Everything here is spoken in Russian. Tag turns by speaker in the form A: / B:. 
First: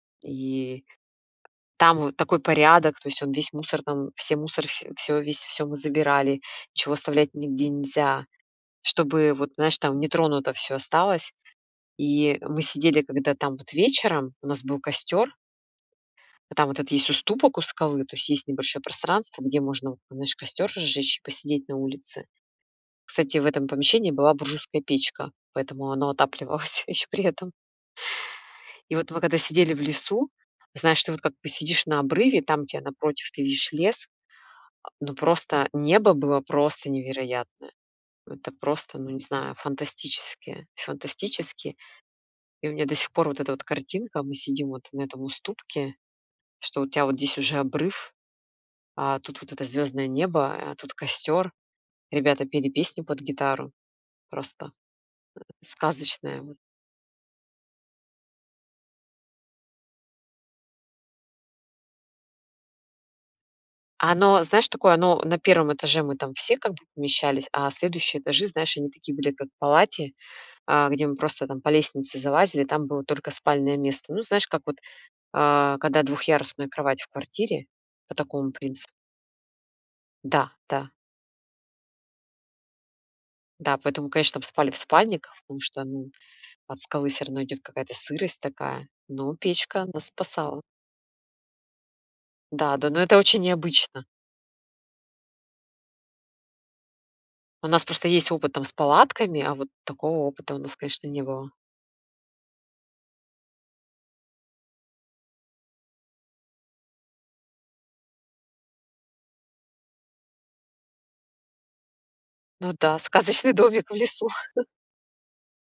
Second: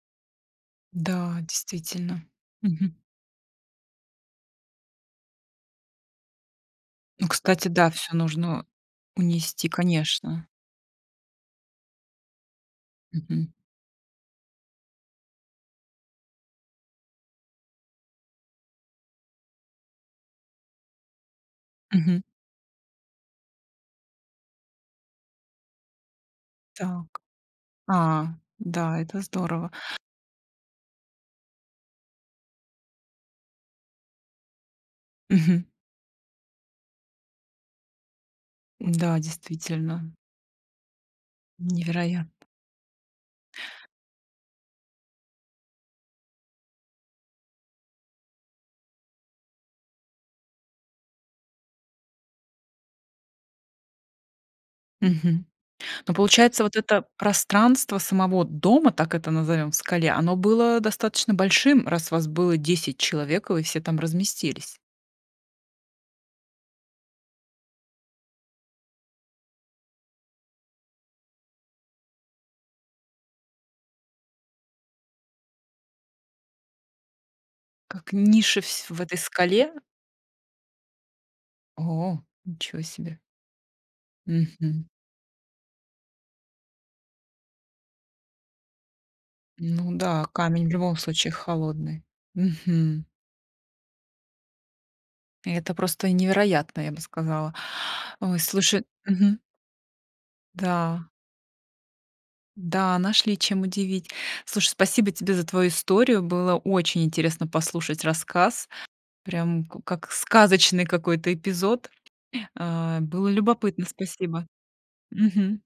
A: И
B: Да,
A: там вот
B: действительно.
A: такой
B: Мгм.
A: порядок, то есть он весь мусор там, все, мусор, ф всё, весь, всё мы забирали, чего
B: Ну,
A: оставлять
B: кстати,
A: нигде
B: да, всё
A: нельзя,
B: нужно
A: чтобы вот,
B: унести,
A: знаешь, там
B: конечно.
A: нетронуто всё осталось. И мы сидели, когда
B: Мгм.
A: там вот вечером у нас был костёр а там вот этот есть уступок у скалы, то есть есть небольшое пространство, где можно вот, знаешь, костёр разжечь и посидеть на
B: Мгм.
A: улице. Кстати, в этом помещении была буржуйская печка, поэтому оно отапливалась ещё
B: Так,
A: при этом.
B: а,
A: И
B: да,
A: вот
B: это
A: мы, когда
B: здорово.
A: сидели в лесу, знаешь, ты вот, как ты посидишь на обрыве, там, где напротив ты видишь лес, а, но
B: Мгм.
A: просто небо было просто невероятное. Это просто, ну,
B: Да,
A: не знаю,
B: действительно.
A: фантастически фантастически.
B: Невероя
A: И у меня до сих пор вот эта вот картинка: мы сидим вот на этом уступке, что у тебя вот здесь уже обрыв, а тут вот это звёздное небо, а тут костёр, ребята пели песню под гитару, просто,
B: Мгм,
A: э,
B: но
A: сказочное вот.
B: получается, вот это пространство самого дома, так это назовём, в скале, оно было достаточно большим, раз вас было 10 человек и вы все там
A: Оно, знаешь,
B: разместились.
A: такое. Оно на 1 этаже- мы там все как бы помещались, а следующие этажи, знаешь, они такие были, как в палате, а, где мы просто там по лестнице залазили- там было только спальное место. Ну, знаешь, как вот, э, когда двухъярусная кровать в квартире,
B: Как
A: по такому
B: ниши в
A: принци
B: сь в этой скале?
A: Да-да.
B: О, ничего себе.
A: Да, поэтому, конечно, чтоб спали в
B: Мгм.
A: спальниках, потому что, ну, от скалы всё равно идёт какая-то сырость такая, но печка
B: Ну
A: нас
B: да,
A: спасала.
B: камень в любом случае холодный.
A: Да-да, но
B: Мгм.
A: это очень необычно.
B: Это просто невероятно, я бы сказала.
A: У нас просто есть
B: Ой,
A: опыт там с
B: слушай
A: палатками,
B: Мгм.
A: а вот такого опыта у нас, конечно,
B: Да.
A: не было.
B: Да, нашли чем удивить. Слушай, спасибо тебе за твою историю. Было очень интересно послушать рассказ, прям ку как сказочный какой-то эпизод,
A: Ну да,
B: а. Было
A: сказочный
B: любопытно,
A: домик в лесу.
B: спасибо. Мгм.